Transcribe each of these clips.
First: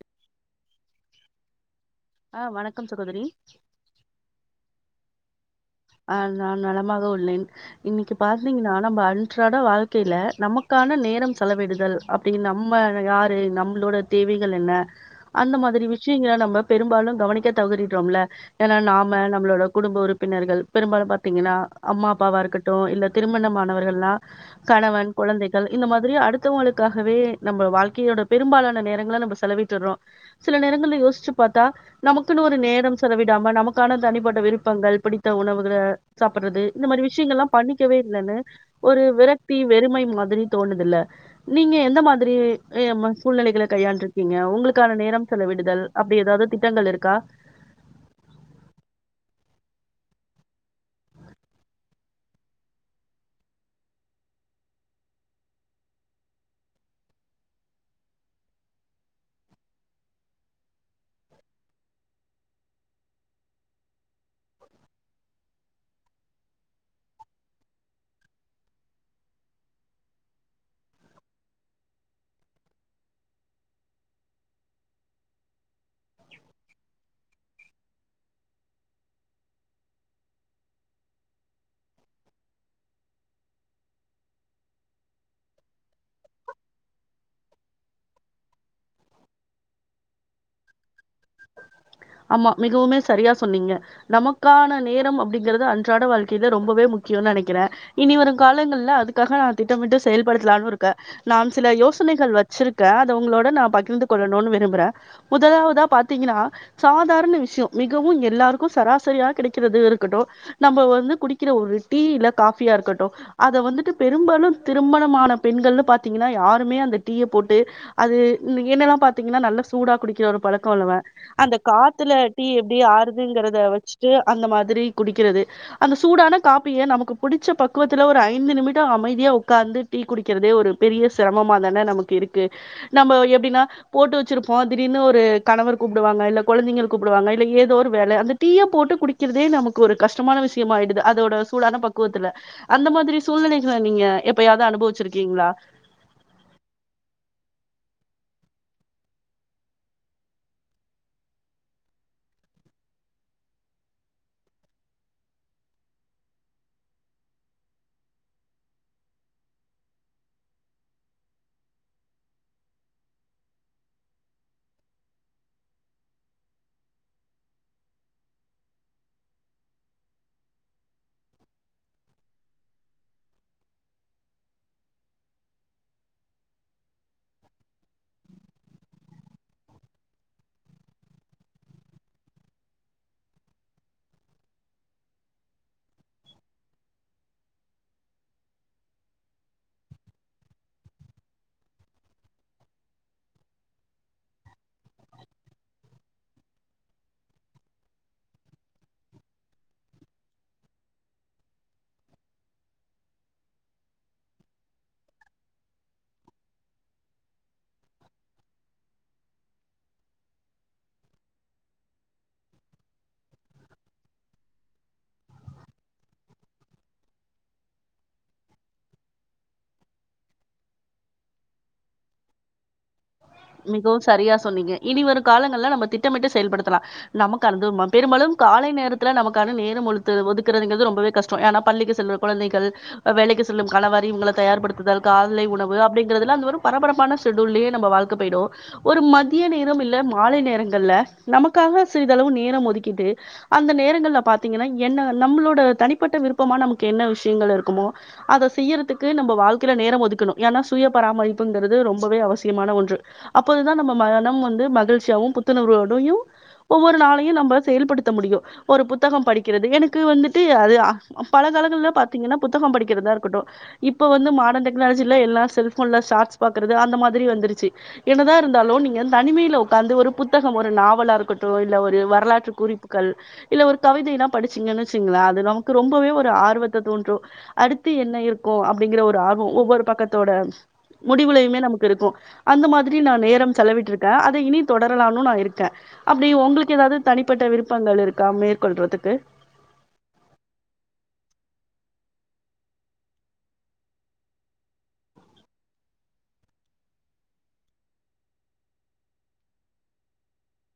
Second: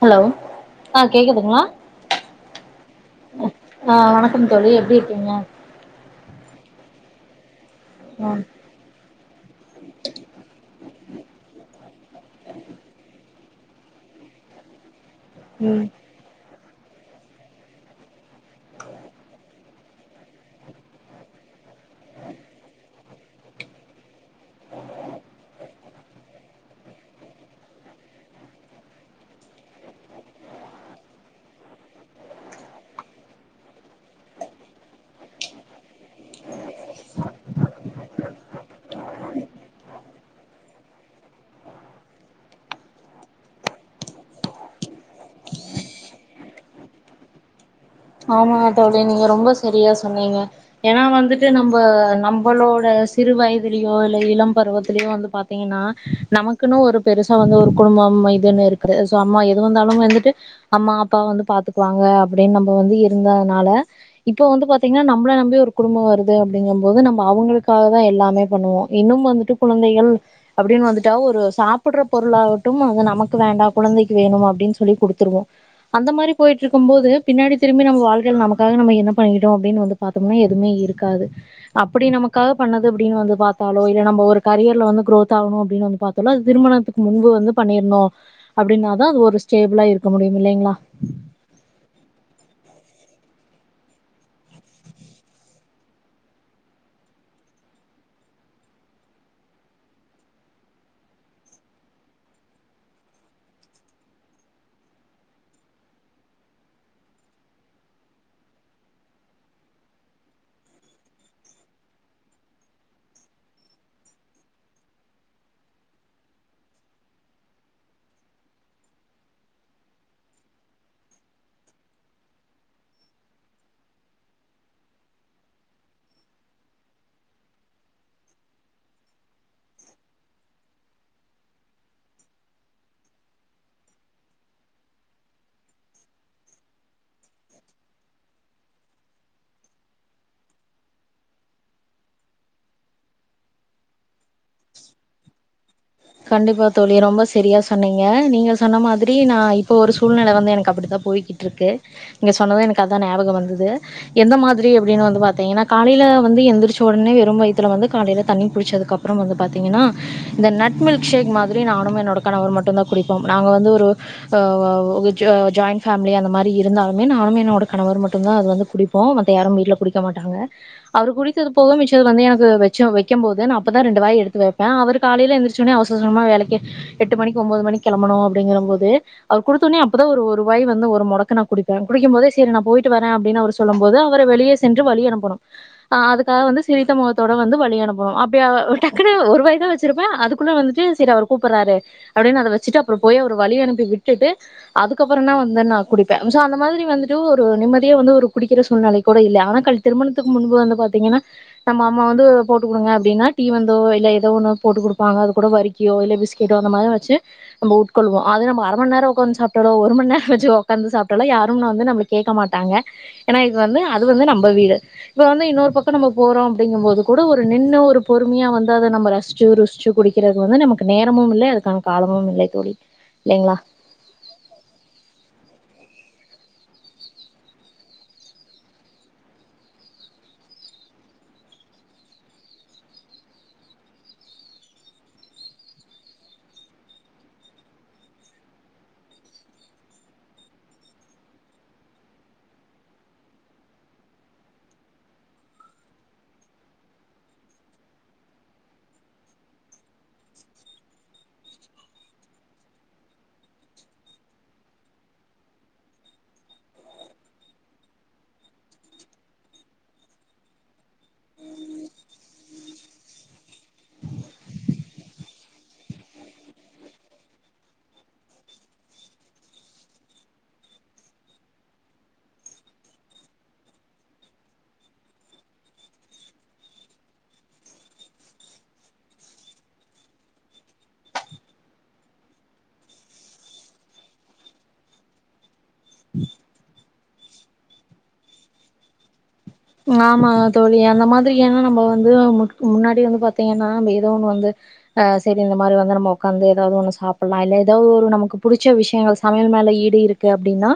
hello ஆ கேக்குதுங்களா ஆ வணக்கம் சகோதரி ஆ வணக்கம் தோழி எப்டி இருக்கீங்க ஆ நான் நலமாக உள்ளேன் இன்னிக்கு ம் பாத்தீங்கன்னா நம்ம அண் ன்றாட வாழ்க்கையில நமக்கான நேரம் செலவிடுதல் அப்டி நம்ம யாரு து நம்மளோட தேவைகள் என்ன அந்த மாதிரி ம் விசயங்கள நம்ம பெரும்பாலும் கவனிக்க தவறிடுறோம்ல ஏனா நாம நம்மளோட குடும்ப உறுப்பினர்கள் பெரும்பாலும் பாத்தீங்கன்னா அம்மா அப்பாவா இருக்கட்டு இல்ல திருமணமானவர்கள்னா கணவன் குழந்தைகள் இந்த மாதிரி அடுத்தவங்களுக்காகவே நம்ம வாழ்க்கையோட பெரும்பாலான நேரங்கள நம்ப செலவிட்டுறோ சில நேரங்கள்ல யோசிச்சு பாத்தா நமக்குன்னு ஒரு நேரம் செலவிடாம நமக்கான தனிப்பட்ட விருப்பங்கள் பிடித்த உணவு இதுல சாப்படுறது இந்த மாரி விசயங்கள்லா பண்ணிக்கவே இல்லன்னு ஒரு விரக்தி வெறுமை மாதிரி தோணுதுல்ல நீங்க எந்த மாதிரி ஆ ம சூழ்நிலைகளை கையாண்டிருக்கீங்க உங்களுக்கான நேரம் செலவிடுதல் அப்டி ஏதாவது திட்டங்கள் இருக்கா ஆமா தோழி நீங்க ரொம்ப செரியா சொன்னீங்க ஏனா வந்துட்டு நம்ப நம்பளோட சிறு வயதுலயோ இல்ல இளம் பருவத்திலயோ வந்து பாத்தீங்கன்னா நமக்குன்னு ஒரு பெருசா வந்து ஒரு குடும்பம் இதுன்னு இருக்கு அம்மா எது வந்தாலு வந்துட்டு அம்மா அப்பா வந்து பாத்துக்குவாங்க அப்டின்னு வந்து இருந்ததுனால இப்போ வந்து பாத்தீங்கன்னா நம்பள நம்பி ஒரு குடும்போ வருது அப்டிங்கும்போது நம்ம அவுங்களுக்காகதா எல்லாமே பண்ணுவோ இன்னும் வந்துட்டு குழந்தைகள் அப்டின்னு வந்துட்டா ஒரு சாப்படுற பொருளா ஆகட்டும் வந்து நமக்கு வேண்டா குழந்தைக்கு வேணும் அப்டின்னு சொல்லி குடுத்துருவோ அந்த மாரி போயிட்ருக்கும் போது பின்னாடி திரும்பி நம்ம வாழ்க்கைல நமக்காக நம்ம என்ன பண்ணிட்டோ அப்டின்னு வந்து பாத்தோம்னா எதுமே இருக்காது அப்டி நமக்காக பண்ணது அப்டின்னு வந்து பாத்தாலோ இல்ல நம்ம ஒரு கரியர்ல வந்து குரோத் ஆகணு அப்டின்னு வந்து பாத்தாலோ அது திருமணத்துக்கு முன்பு வந்து பண்ணிருந்தோ அப்டின்னாதா அது ஒரு ஸ்டேபிளா இருக்க முடியும் இல்லைங்களா ஆமா மிகவுமே சரியா சொன்னீங்க நமக்கான நேரம் அப்டிங்கறது அன்றாட வாழ்க்கையில ரொம்பவே முக்கியம்னு நனக்கிறே இனி வரும் காலங்கள்ல அதுக்காக நா திட்டமிட்டு செயல்படுத்தலானு இருக்கே நான் சில யோசனைகள் வச்சிருக்கே அத உங்களோட நா பகிர்ந்து கொள்ளணுன்னு விரும்புறே முதலாவதா பாத் த்தீங்கன்னா சாதாரண விசயோ மிகவு எல்லாருக்கு சராசரியா கிடைக்கிறது இருக்கட்டு நம்ம வந்து குடிக்கிற ஒரு டீ இல்ல காஃபியா இருக்கட்டு அத வந்துட்டு பெரும்பாலு திருமணமான பெண்கள்னு பாத்தீங்கன்னா யாருமே அந்த டீய போட்டு அது என்ன எல்லா பாத்தீங்கன்னா நல்ல சூடா குடிக்கிற ஒரு பழக்கோ உள்ளவ அந்த காத்துல டீ எப்டி ஆறுதுங்கிறத வச்சுட்டு அந்த மாதிரி குடிக்கிறது அந்த சூடான காப்பிய நமக்கு புடிச்ச பக்குவத்துல ஒரு ஐந்து நிமிடோ அமைதியா உக்காந்து டீ குடிக்கிறதே ஒரு பெரிய சிரமமாதான நமக்கு இருக்கு நம்ம எப்டின்னா போட்டு வச்சிருப்போ திடீர்னு ஒரு கணவர் கூப்டுவாங்க இல்ல கொழந்தைங்கள் கூப்டுவாங்க இல்ல ஏதோ ஒரு வேல அந்த டீய போட்டு குடிக்கிறதே நமக்கு ஒரு கஷ்டமான விசயமா ஆயிடுது அதோட சூடான பக்குவத்துல அந்த மாதிரி சூழ்நிலைகள நீங்க எப்பயாவது அனுபவிச்சிருக்கீங்களா கண்டிப்பா தோழி ரொம்ப செரியா சொன்னீங்க நீங்க சொன்ன மாதிரி நா இப்ப ஒரு சூழ்நில வந்து எனக்கு அப்டித்தா போய்க்கிட்டு இருக்கு நீங்க சொன்னது எனக்கு அதா ஞாபகம் வந்துது எந்த மாதிரி அப்டின்னு வந்து பாத்தீங்கன்னா காலயில வந்து எந்திரிச்ச உடனே வெறும் வயித்துல வந்து காலயில தண்ணி குளிச்சதுக்குப்புறோ வந்து பாத்தீங்கன்னா இந்த நட் மில்க் ஷேக் மாதிரி நானும் என்னோட கணவர் மட்டும்தா குடிப்போம் நாங்க வந்து ஒரு ஆ அ ஒரு ஜா ஜாயின் ஃபேமிலி அந்த மாரி இருந்தாலுமே நானும் என்னோட கணவர் மட்டும்தா அது வந்து குடிப்போ மத்த யாரும் வீட்ல குடிக்க மாட்டாங்க அவரு குடித்தது போக மிச்சது வந்து எனக்கு வச்ச வைக்கும் போது நா அப்பதா ரெண்டு வாய் எடுத்து வைப்பே அவர் காலயில எந்திரிச் வெச்சவுனே அவசர அவசரமா வேலைக்கு எட்டு மணிக்கு ஒம்போது மணிக்கு கெளம்பணு அப்டிங்கறம் போது அவருக் குடுத்த உடனே அப்பதா ஒரு ஒரு வாய் வந்து ஒரு மொடக்கு நா குடிப்பே குடிக்கும் போதே செரி நா போயிட்டு வர அப்டினு அவர் சொல்லும் போது அவர வெளியே சென்று வழி அனுப்பனு ஆ அதுக்காக வந்து சிரித்த முகத்தோட வந்து வழி அனுப்பனு அப்டி அவர டக்குனு ஒரு வாய்தா வச்சிருப்பே அதுக் க்குள்ள வந்துட்டு செரி அவர் கூப்படுறாரே அப்டின்னு அத வச்சிட்டு அப்புற போய் அவர வழி அனுப்பி விட்டுட்டு அதுக்கப்பறந்தா வந்து நா குடிப்பே சோ அந்த மாதிரி வந்துட்டு ஒரு நிம்மதியே வந்து ஒரு குடிக்கிற சூழ்நிலை கூட இல்ல ஆனா கல் திருமணத்துக்கு முன்பு வந்து பாத்தீங்கன்னா நம்ம அம்மா வந்து போட்டு குடுங்க அப்டின்னா டீ வந்தோ இல்ல ஏதோ ஒண்ண போட்டு குடு ப்பாங்க அது கூட வறுக்கியோ இல்ல பிஸ்கெட்டோ அந்த மாதிரி வச்சு நம்ம உட்கொள்வோ அது நம்ம அர மணி நேரோ உக்காந்து சாப்ட்டாலு ஒரு மணி நேரோ வச்சு உக்காந்து சாப்ட்டாலு யாரும் நம்மள வந்து நம்ம கேக்க மாட்டாங்க ஏன்னா இது வந்து அது வந்து நம்ப வீடு இப்ப வந்து இன்னொரு பக்கோ நம்ம போறோ அப்டிங்கும்போது கூட ஒரு நின்னு ஒரு பொறுமையா வந்து அத நம்ம ரசிச்சு ருசிச் ச்சு குடிக்கிறது வந்து நமக்கு நேரமும் இல்ல அதுக்கான காலமும் இல்ல தோழி இல்லைங்களா மிகவும் சரியா சொன்னீங்க இனி வரும் காலங்கள்ல நம்ம திட் திட்டமிட்டு செயல்படுத்தலா நமக்கு அது வந்து ம பெரும்பாலும் காலை நேரத்துல நமக்கான நேரம் ஒதுத்து ஒதுக்குகிறதுங்கறது ரொம்பவே கஷ்டோ ஏன்னா பள்ளிக்கு செல்ற குழந்தைகள் அ வேலைக்கு செல்லும் கணவர் இவங்கள தயார்படுத்துதல் காலை உணவு அப்டிங்கிறதல எல்லோரு பரபரப்பான ஷெட்யூல்லயே நம்ப வாழ்க்கை போயிடு ஒரு மதிய நேரம் இல்ல மாலை நேரங்கள்ல நமக்காக சிறிதளவு நேரம் ஒதுக்கிட்டு அந்த நேரங்கள்ல பாத்தீங்கன்னா என்ன நம்மளோட தனிப்பட்ட விருப்பமா நமக்கு என்ன விசயங்கள் இருக்குமோ அத செய்யறதுக்கு நம்ம வாழ்க்கையில நேரோ ஒதுக்கணும் ஏனா சுய பராமரிப்புங்கறது ரொம்பவே அவசி முக்கியமான ஒன்று அப்போதுதா நம்ம மனம் வந்து மகிழ்ச்சியாவும் புத்துணர்வோடுயு ஒவ்வொரு நாளையு நம்ம செயல்படுத்த முடியு ஒரு புத்தகம் படிக்கிறது எனக்கு வந்துட்டு அதுதா அ பழங்காலங்கள்ல பாத்தீங்கன்னா புத்தகம் படிக்கறதா இருக்கட்டு இப்ப வந்து மாடன் டெக்னாலஜில எல்லா செல்ஃபோன்ல சார்ட்ஸ் பாக்கறது அந்த மா திரி வந்துருச்சி என்னதா இருந்தாலு நீங்க தனிமையில உக்காந்து ஒரு புத்தகம் ஒரு நாவலா இருக்கட்டு இல்ல ஒரு வரலாற்று குறிப்புகள் இல்ல ஒரு கவிதைல்லா படிச்சீங்கன்னு வெச்சிக்கங்களே அது நமக்கு ரொம்பவே ஒரு ஆர்வத்த தூண்று அடுத்து என்ன இருக்கும் அப்டிங்கற ஒரு ஆர்வோ ஒவ்வொரு பக்கத்தோட முடிவுலையுமே நமக்கு க்கு இருக்கும் அந்த மாதிரி நா நேரம் செலவிட்டு இருக்கேன் அத இனி தொடரலாம்னு நா இருக்கே அப்டி உங்களுக்கு ஏதாவது தனிப்பட்ட விருப்பங்கள் இருக்கா மேற்கொள்றதுக்கு ஆமா தோழி அந்த மாதிரி ஏன்னா நம்ம வந்து மு முன்னாடி வந்து பாத்தீங்கன்னா நம்ம ஏதோ ஒண்ணு வந்து ஹா செரி இந்த மாரி வந்து நம்ம உக்காந்து ஏதாவது ஒண்ணு சாப்டலா இல்ல ஏதாவது ஒரு நமக்கு புடிச்ச விசயங்கள் சமையல் மேல ஈடு இருக்கு அப்டின்னா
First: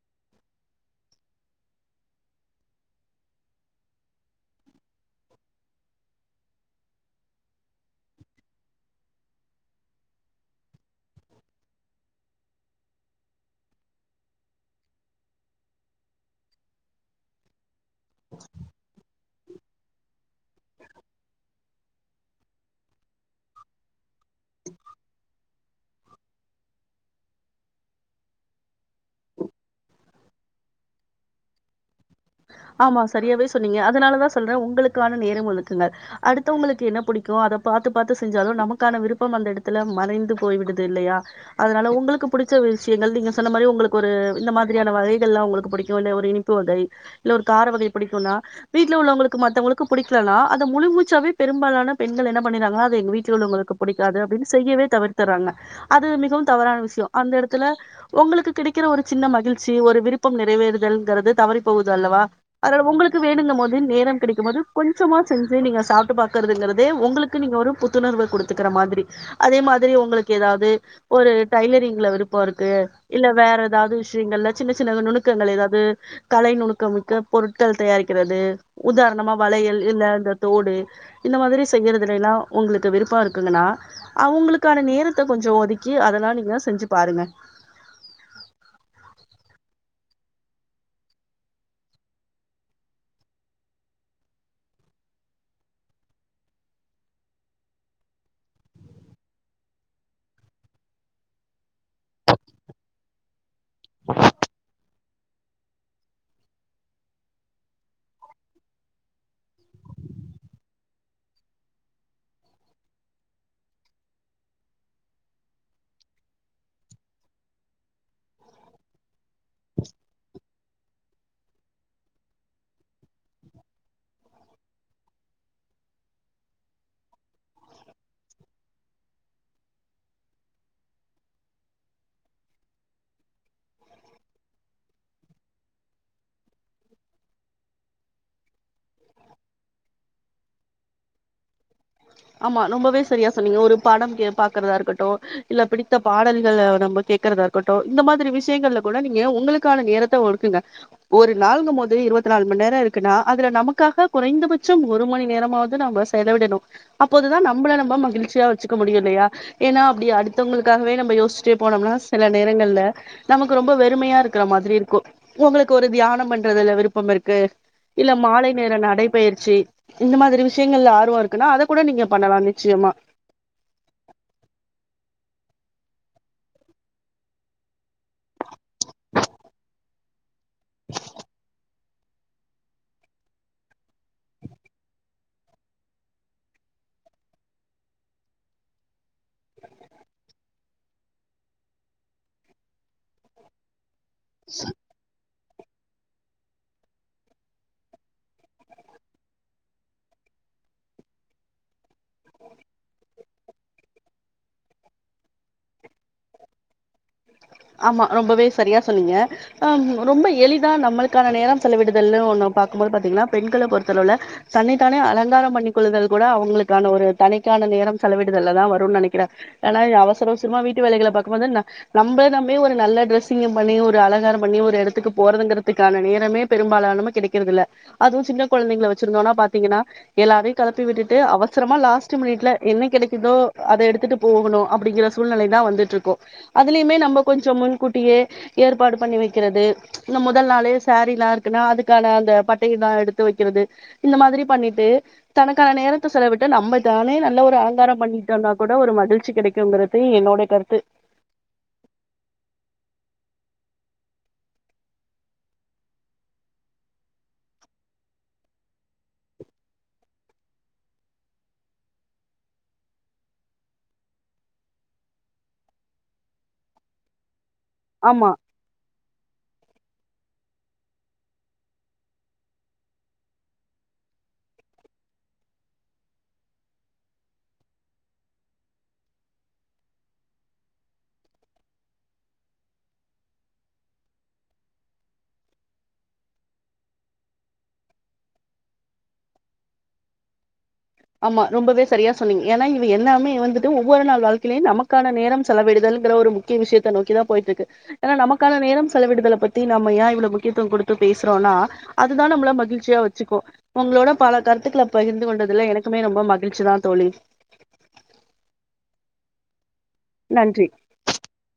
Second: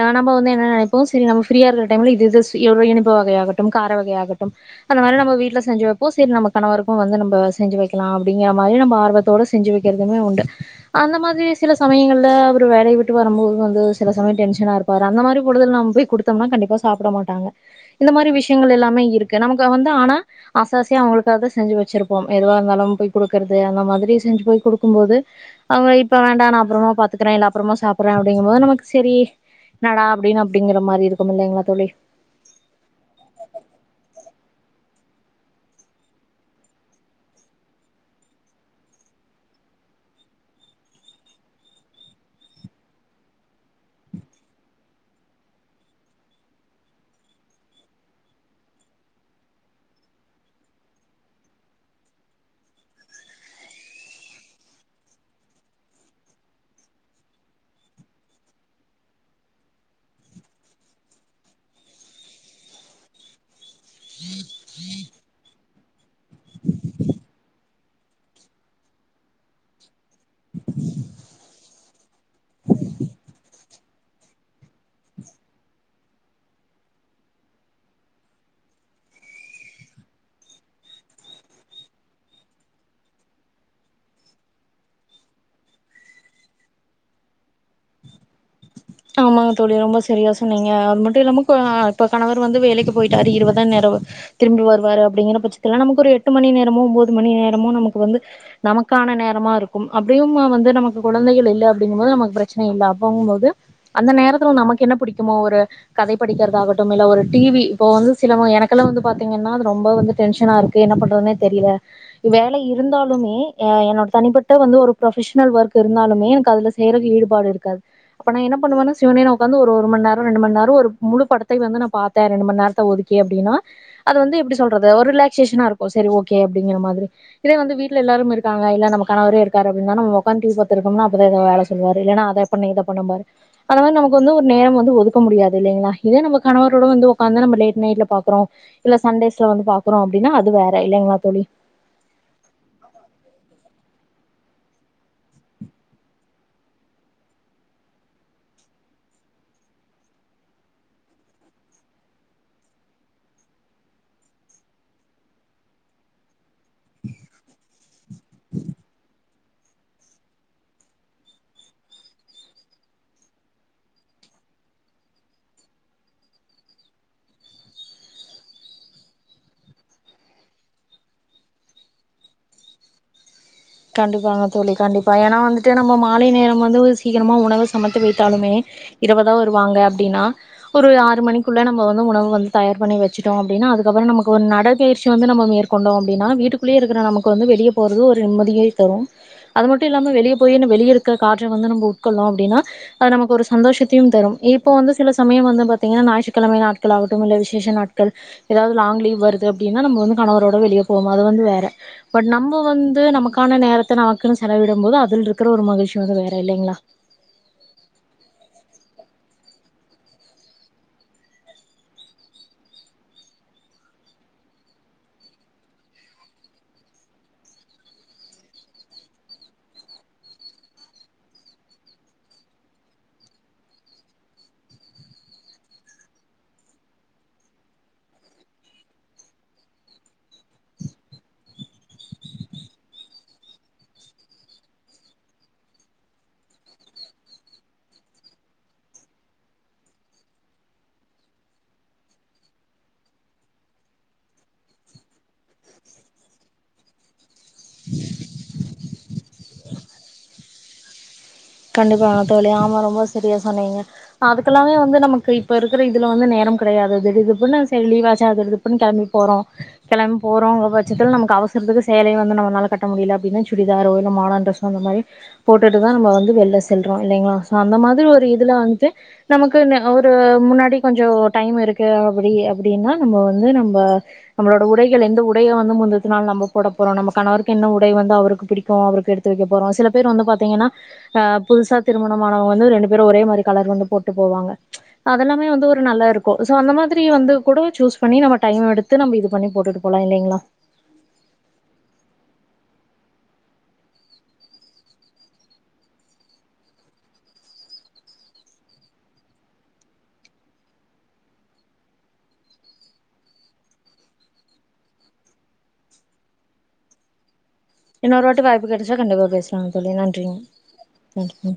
ஆ நம்ம வந்து என்ன நெனப்போ செரி நம்ம ஃப்ரியா இருக்கற டைம்ல இது இது செய்யறோ இனி ப்பு வகையா ஆகட்டும் கார வகையா ஆகட்டும் அந்த மாரி நம்ம வீட்ல செஞ்சு வைப்போ செரி நம்ம கணவருக்கும் வந்து நம்ப செஞ்சு வைக்கலா அப்டிங்கிற மாதிரி நம்ம ஆர்வத்தோட செஞ்சு வைக்கிறதுமே உண்டு அந்த மாதிரி சில சமயங்கள்ல அவரு வேலைய விட்டு வரும் போது வந்து சில சமயம் டென்ஷனா இருப்பாரு அந்த மாரி பொடுதல் நம்ம போய் குடுத்தோம்னா கண்டிப்பா சாப்பட மாட்டாங்க இந்த மாரி விசயங்கள் எல்லாமே இருக்கு நமக்கு வந்து ஆனா ஆச ஆசையா அவுங்களுக்கு அத செஞ்சு வச்சிருப்போம் எதுவா இருந்தாலும் போய் குடுக்குறது அந்த மாதிரி செஞ்சு போய் குடுக்கும் போது அவுங்க இப்ப வேண்டா நா அப்பறமா பாத்துக்கறே இல்ல அப்பறமா சாப்பிடுறே அப்டிங்கும் போது நமக்கு செரி என்னடா அப்டின்னு அப்டிங்கிற மாரி இருக்கும் இல்லைங்களா தோழி ஆமா சரியாவே சொன்னீங்க அதனாலதா சொல்றே உங்களுக்கான நேரம் ஒதுக்குங்கள் அடுத்தவங்களுக்கு என்ன புடிக்கு அத பாத்து பாத்து செஞ்சாலு நமக்கான விருப்பம் அந்த இடத்துல மறைந்து போய் விடுது இல்லையா அதனால உங்களுக்கு பிடிச்ச விசயங்கள் நீங்க சொன்ன மாரி உங்களுக்கு ஒரு இந்த மாதிரியான வகைகள் எல்லாம் உங்களுக்கு பிடிக்கும் இல்ல ஒரு இனிப்பு வகை இல்ல ஒரு கார வகை பிடிக்கும்னா வீட்ல உள்ளவங்களுக்கு மத்தவங்களுக்கு பிடிக்கலனா அத முழு மூச்சாவே பெரும்பாலான பெண்கள் என்ன பண்ணிறாங்கன்னா அது எங்க வீட்ல உள்ளவங்களுக்கு பிடிக்காது அப்டின்னு செய்யவே தவிர்த்தறாங்க அது மிகவும் தவறான விசயம் அந்த இடத்துல உங்களுக்கு கிடைக்கிற ஒரு சின்ன மகிழ்ச்சி ஒரு விருப்பம் நிறைவேறுதல்ங்கறது தவறி போகுது து அல்லவா அதுல உங்களுக்கு வேணுங்க ம்போது நேரம் கிடைக்கும் போது கொஞ்சமா செஞ்சு நீங்க சாப்ட்டு பாக்குறதுங்கறதே உங்களுக்கு நீங்க ஒரு புத்துணர்வு கொடுத்துக்குற மாதிரி அதே மாதிரி உங்களுக்கு ஏதாவது ஒரு டைலரிங்ல விருப்போ இருக்கு இல்ல வேற ஏதாவது விசயங்கள்ல சின்ன சின்ன நுணுக்கங்கள் ஏதாவது கலை நுணு க்கமிக்க பொருட்கள் தயாரிக்கிறது உதாரணமா வளையல் இல்ல இந்த தோடு இந்த மாதிரி செய்யறதுல எல்லா உங்களுக்கு விருப்பம் இருக்குங்கன்னா அவுங்களுக்கான நேரத்தை கொஞ்ச ஒதுக்கி அதெல்லா நீங்க செஞ்சு பாருங்க ஆமாங்க தோழி ரொம்ப ச சரியா சொன்னீங்க அது மட்டும் இல்லாமல் இப்போ கணவர் வந்து வேலைக்கு போயிட்டாார் இரபதுதான் நேரம் திரும்பி வருவாரு அப்படிங்குிற பட்சத்தில் நமக்கு ஒரு எட்டு மணி நேரமோ ஒன்பது மணி நேரமோ நமக்கு வந்து நமக்கான நேரமா இருக்கும் அப்படியும் வந்து நமக்கு குழந்தைகள் இல்லை அப்படிங்கும்போது நமக்கு பிரச்சனை இல்லை அப்போங்கும்போது அந்த நேரத்துல நமக்கு என்ன பிடிக்குமோ ஒரு கதை படிக்கிறதாகட்டும் இல்ல ஒரு டிவி இப்போ வந்து சிலவ எனக்குெல்லாம் வந்து பார்த்தீங்கன்னா அது ரொம்ப வந்து டென்ஷனா இருக்கு என்ன பண்றதுனே தெரியல வேலை இருந்தாலுமே என்னோட தனிப்பட்ட வந்து ஒரு ப்ரொபஷனல் ஒர்க் இருந்தாலுமே எனக்கு அதுல செய்யரதுஈடுபாடு இருக்காது அப்போ ந என்ன பண்ணுவேன்னா சிவனேன்னு உக்காந்து ஒரு மணி நேரம் ரெண்டு மணி நேரம் முழு படத்தை வந்து நான் பார்த்தன் ரெண்டு மணி நேரத்தை ஒதுக்கி அப்படின்னா அது வந்து எப்படில்றது ஒரு ரிலாக்சேஷன இருக்கும் சரிஓகே அப்படிங்க மாதிரி இதே வந்து வீட்ல எல்லாரும் இருக்காங்க இல்ல நம்ம கணவரே இருக்காருஅப்படின்னா நம்ம ஒக்காந்து டிவி பாத்துட்டு ருப்போம்மனா அப்பதேன் வேலை சொல்வாரு ஏன்னா அத பண்ணு இதப் ரு மாரி நம க்குவந்து ஒரு நேரம் வந்து ஒதுக்க முடியாதுலைங்களா இதே நம்ம கணவரோட வந்து ஒக்காந்து லேட் நைட்ல பார்க்குறோம் இல்ல சண்டேஸ்ல வந்து பாக்குறோம் அப்படின்னா அது வேற இல்லைங்களா தோழி ஆமா ரொம்பவே சரியா சொன்னீங்க ஒரு படம் கே பாக்கறதா இருக்கட்டும் இல்ல பிடித்த பாடல்களை நம்ம கேட்கறதா இருக்கட்டும் இந்த மாதிரி விஷயங்கள்ல கூட நீங்க உங்களுக்கான நேரத்தை ஒக்குங்க ஒரு நாள்ங்கு மோது இருபத்தி நாலு மணி நேரம் இருக்குன்னா அதுல நமக்காக குறைந்தபட்சம் ஒரு மணி நேரமாவது நம்ம செலவிடணும் அப்போதுதான் நம்மள நம்ம மகிழ்ச்சியா வச்சுக்க முடியும் இல்லையா ஏன்னா அப்படி அடுத்தவங்களுக்காகவே நம்ம யோசிச்சுிட்டே போனோம்னா சில நேரங்கள்ல நமக்கு ரொம்ப வெறுமையா இருக்கிற மாதிரி இருக்கும் உங்களுக்கு ஒரு தியானம் பண்றதுல விருப்பம் இருக்கு இல்ல மாலை நேர நடைபயிற்சி இந்த மாதிரி விஷயங்கல ஆர்வம் இருக்குன்னா அதை கூட நீங்க பண்ணலாம் நிச்சயமா கண்டிப்பாங்க தோழி கண்டிப்பா ஏன்னா வந்துட்டு நம்ம மாலை நேரம் வந்து சீக்கிரமா உணவு சமைத்து வைத்தாலுமே இரவுதான் வருவாங்க அப்படின்னா ஒரு ஆறு மணிக்குள்ள நம்ம வந்து உணவு வந்து தயார் பண்ணி வச்சுட்டோன அப்படின்னா அதுக்கப்புறம் நமக்கு ஒரு நடபயிற்சி வந்து நம்ம மேற்கொண்டோம் அப்படின்னா வீட்டுக்குள்ளயே இருக்கிற நமக்கு வந்து வெளிய போறது ஒரு தரும் அது மட்டும் இல்லாமல் வெளியே போய் வெளியருக்கற காற்ற வந்து உட்கொண்டோம் அப்படின்னா அது நமக்கு ஒரு சந்தோஷத்தை தின் திரும் இப்ப வந்து சில சமயம் வந்து பாத்தீங்கன்னா ஞாயிற்றுக்கிழமைலநாட்களாகட்டும் விசேஷ நாட்கள் ஏதாவது லாங் லீவ் வருது அப்படின்னா நம்ம கணவரோட வெளியே போகும் போது வேர நம்ம வந்து நமக்கு நமக்கான நேரத்தை நமக்குன்னு செலவிடும் போது அதுல இருக்கிற ஒரு மகிழ்ச்சி வந்து வேற இல்லைங்களா ஆமா ரொம்பவே சரியா சொன்னீங்க ஆஹ் ரொம்ப எளிதா நம்மளுக்கான நேரம் செலவிடுதல்னு ஒன்ன பார்கக்கும்போது பாத்தீங்கன்னா பெண்களை பொறுத்தளவுல தன்னைத்தானே அலங்காரம் பண்ணிக்க கொள்ளுதல் கூட அவங்களுக்கான ஒரு தனக்கான நேரம் செலவிடுதல்லதான் வரும்னு நினைக்கிறேன் ஏன்னா அவசர அவசரமா வீட்டு வேலைகளை பார்க்கும்போது நம்மள நம்மே ஒரு நல்ல டிரெஸ்ஸிங்கும் பண்ணி ஒரு அழங்காரம் பண்ணி ஒரு இடத்துக்கு போறதுங்கிறதுக்கான நேரமே பெரும்பாலானம கிடைக்கறதில்ல அதுவும் சின்ன குழந்தைங்களை வச்சிருந்தோம்னா பாத்தீங்கன்னா எல்லாரையும் கிளப்பி விட்டுட்டு அவசரமா லாஸ்ட் மினிட்ல என்ன கிடைக்குதோ அதை எடுத்துட்டு போகணும் அப்படிங்கிற சூழ்நிலை தான் வந்துட்டு இருக்கோம் அதுலயுமே நம்ம கொஞ்சம் முன்கூட்டியே ஏற்பாடு பண்ணி வைக்கிறது ச் இந்த முதல் நாள சாரீல்லாம் இருக்குன்னா அதுக்கான அந்த பட்டையல்லாம் எடுத்து வைக்கிறது இந்த மாதிரி பண்ணிட்டு தனக்கான நேரத்தை செலவிட்டு நம்ம தானே நல்ல ஒரு அலங்காரம் பண்ணிிட்டோன் நான் கூ என்ன ஒரு மகிழ்ச்சி கிடைக்குங்கறதே என்னோடைய கருத்து கண்டிப்பா அணத்தவலி ஆமா ரொம்ப சரியா சொன்னீங்க அதுக்கல்லாமே வந்து நமக்கு இப்ப இருக்கிற இதுல வந்து நேரம் கிடையாது திடுதுப்புன்னு சரி லீவ்வாச்சா அது திடுதுப்புன்னு கிளம்பி போறோம் கிளம்பி போறோங்க பட்சத்துல நமக்கு அவசரத்துக்கு சேலையை வந்து நம்மளால கட்ட முடியல அப்படின்னா சுடிதாரோ இல்ல மாடர் டிரெஸ்ஸோ அந்த மாதிரி போட்டுட்டுதான் நம்ம வந்து வெளில செல்றோம் இல்லைய அந்த மாதிரி ஒரு ஆமா இதுல வந்துட்டு நமக்கு ஒரு முன்னாடி கொஞ்சம் டைம் இருக்கு அப்படி அப்படின்னா நம்ம வந்து நம்ம நம்மளோட உடைகள் எந்த உடைய வந்து முந்துனனாள் நம்ம போட போறோம் நம கணவருக்கு என்ன உடை வந்து அவருக்கு பிடிக்கும் அவருக்கு எடுத்து வைக்க போறோம் சில பேர் வந்து பாாரத்தீங்கன்னா ஆஹ் புதுசா திருமணமானவங்க வந்து ரெண்டு பேரும் ஒரே மாதிரி கலர் வந்து போட்டு போவாங்க அதெல்லாமே வந்து ஒரு நல்லா இருக்கும் சோ அந்த மாதிரி வந்து கூட சூஸ் பண்ணி நம்ம டைம் எடுத்து நம்ம இது பண்ணி போட்டுட்டு போலாம் இல்லைங்களா ஆமா ரொம்பவே சரியா சொன்னீங்க ஏன்னா இ என்னாமே வந்துட்டு ஒவ்வொரு நாள் வாழ்க்கையிலயையும் நமக்கான நேரம் செலவிடுதல்ங்கிற ஒரு முக்கிய விஷயத்ததை நோக்கிதான் போயிட்டு இருக்கு ஏன்னா நமக்கான நேரம் செலவிடுதலை பத்தி நம்ம ஏன் இவ்வளவு முக்கியத்தும் கொடுத்து பேசுறோம்னா அதுதான் நம்மள மகிழ்ச்சியா வச்சுக்கோ உங்களோட பல கருத்துக்களை பகிர்ந்து கொண்டதுல எனக்கு மே ரொம்ப மகிழ்ச்சி தான் தோழி இன்னொரு வாட்டி வாய்ப்பு கெடைச்சா கண்டிப்பா பேசலாங் சொல்லி நன்றிங்க நன்றி நன்றி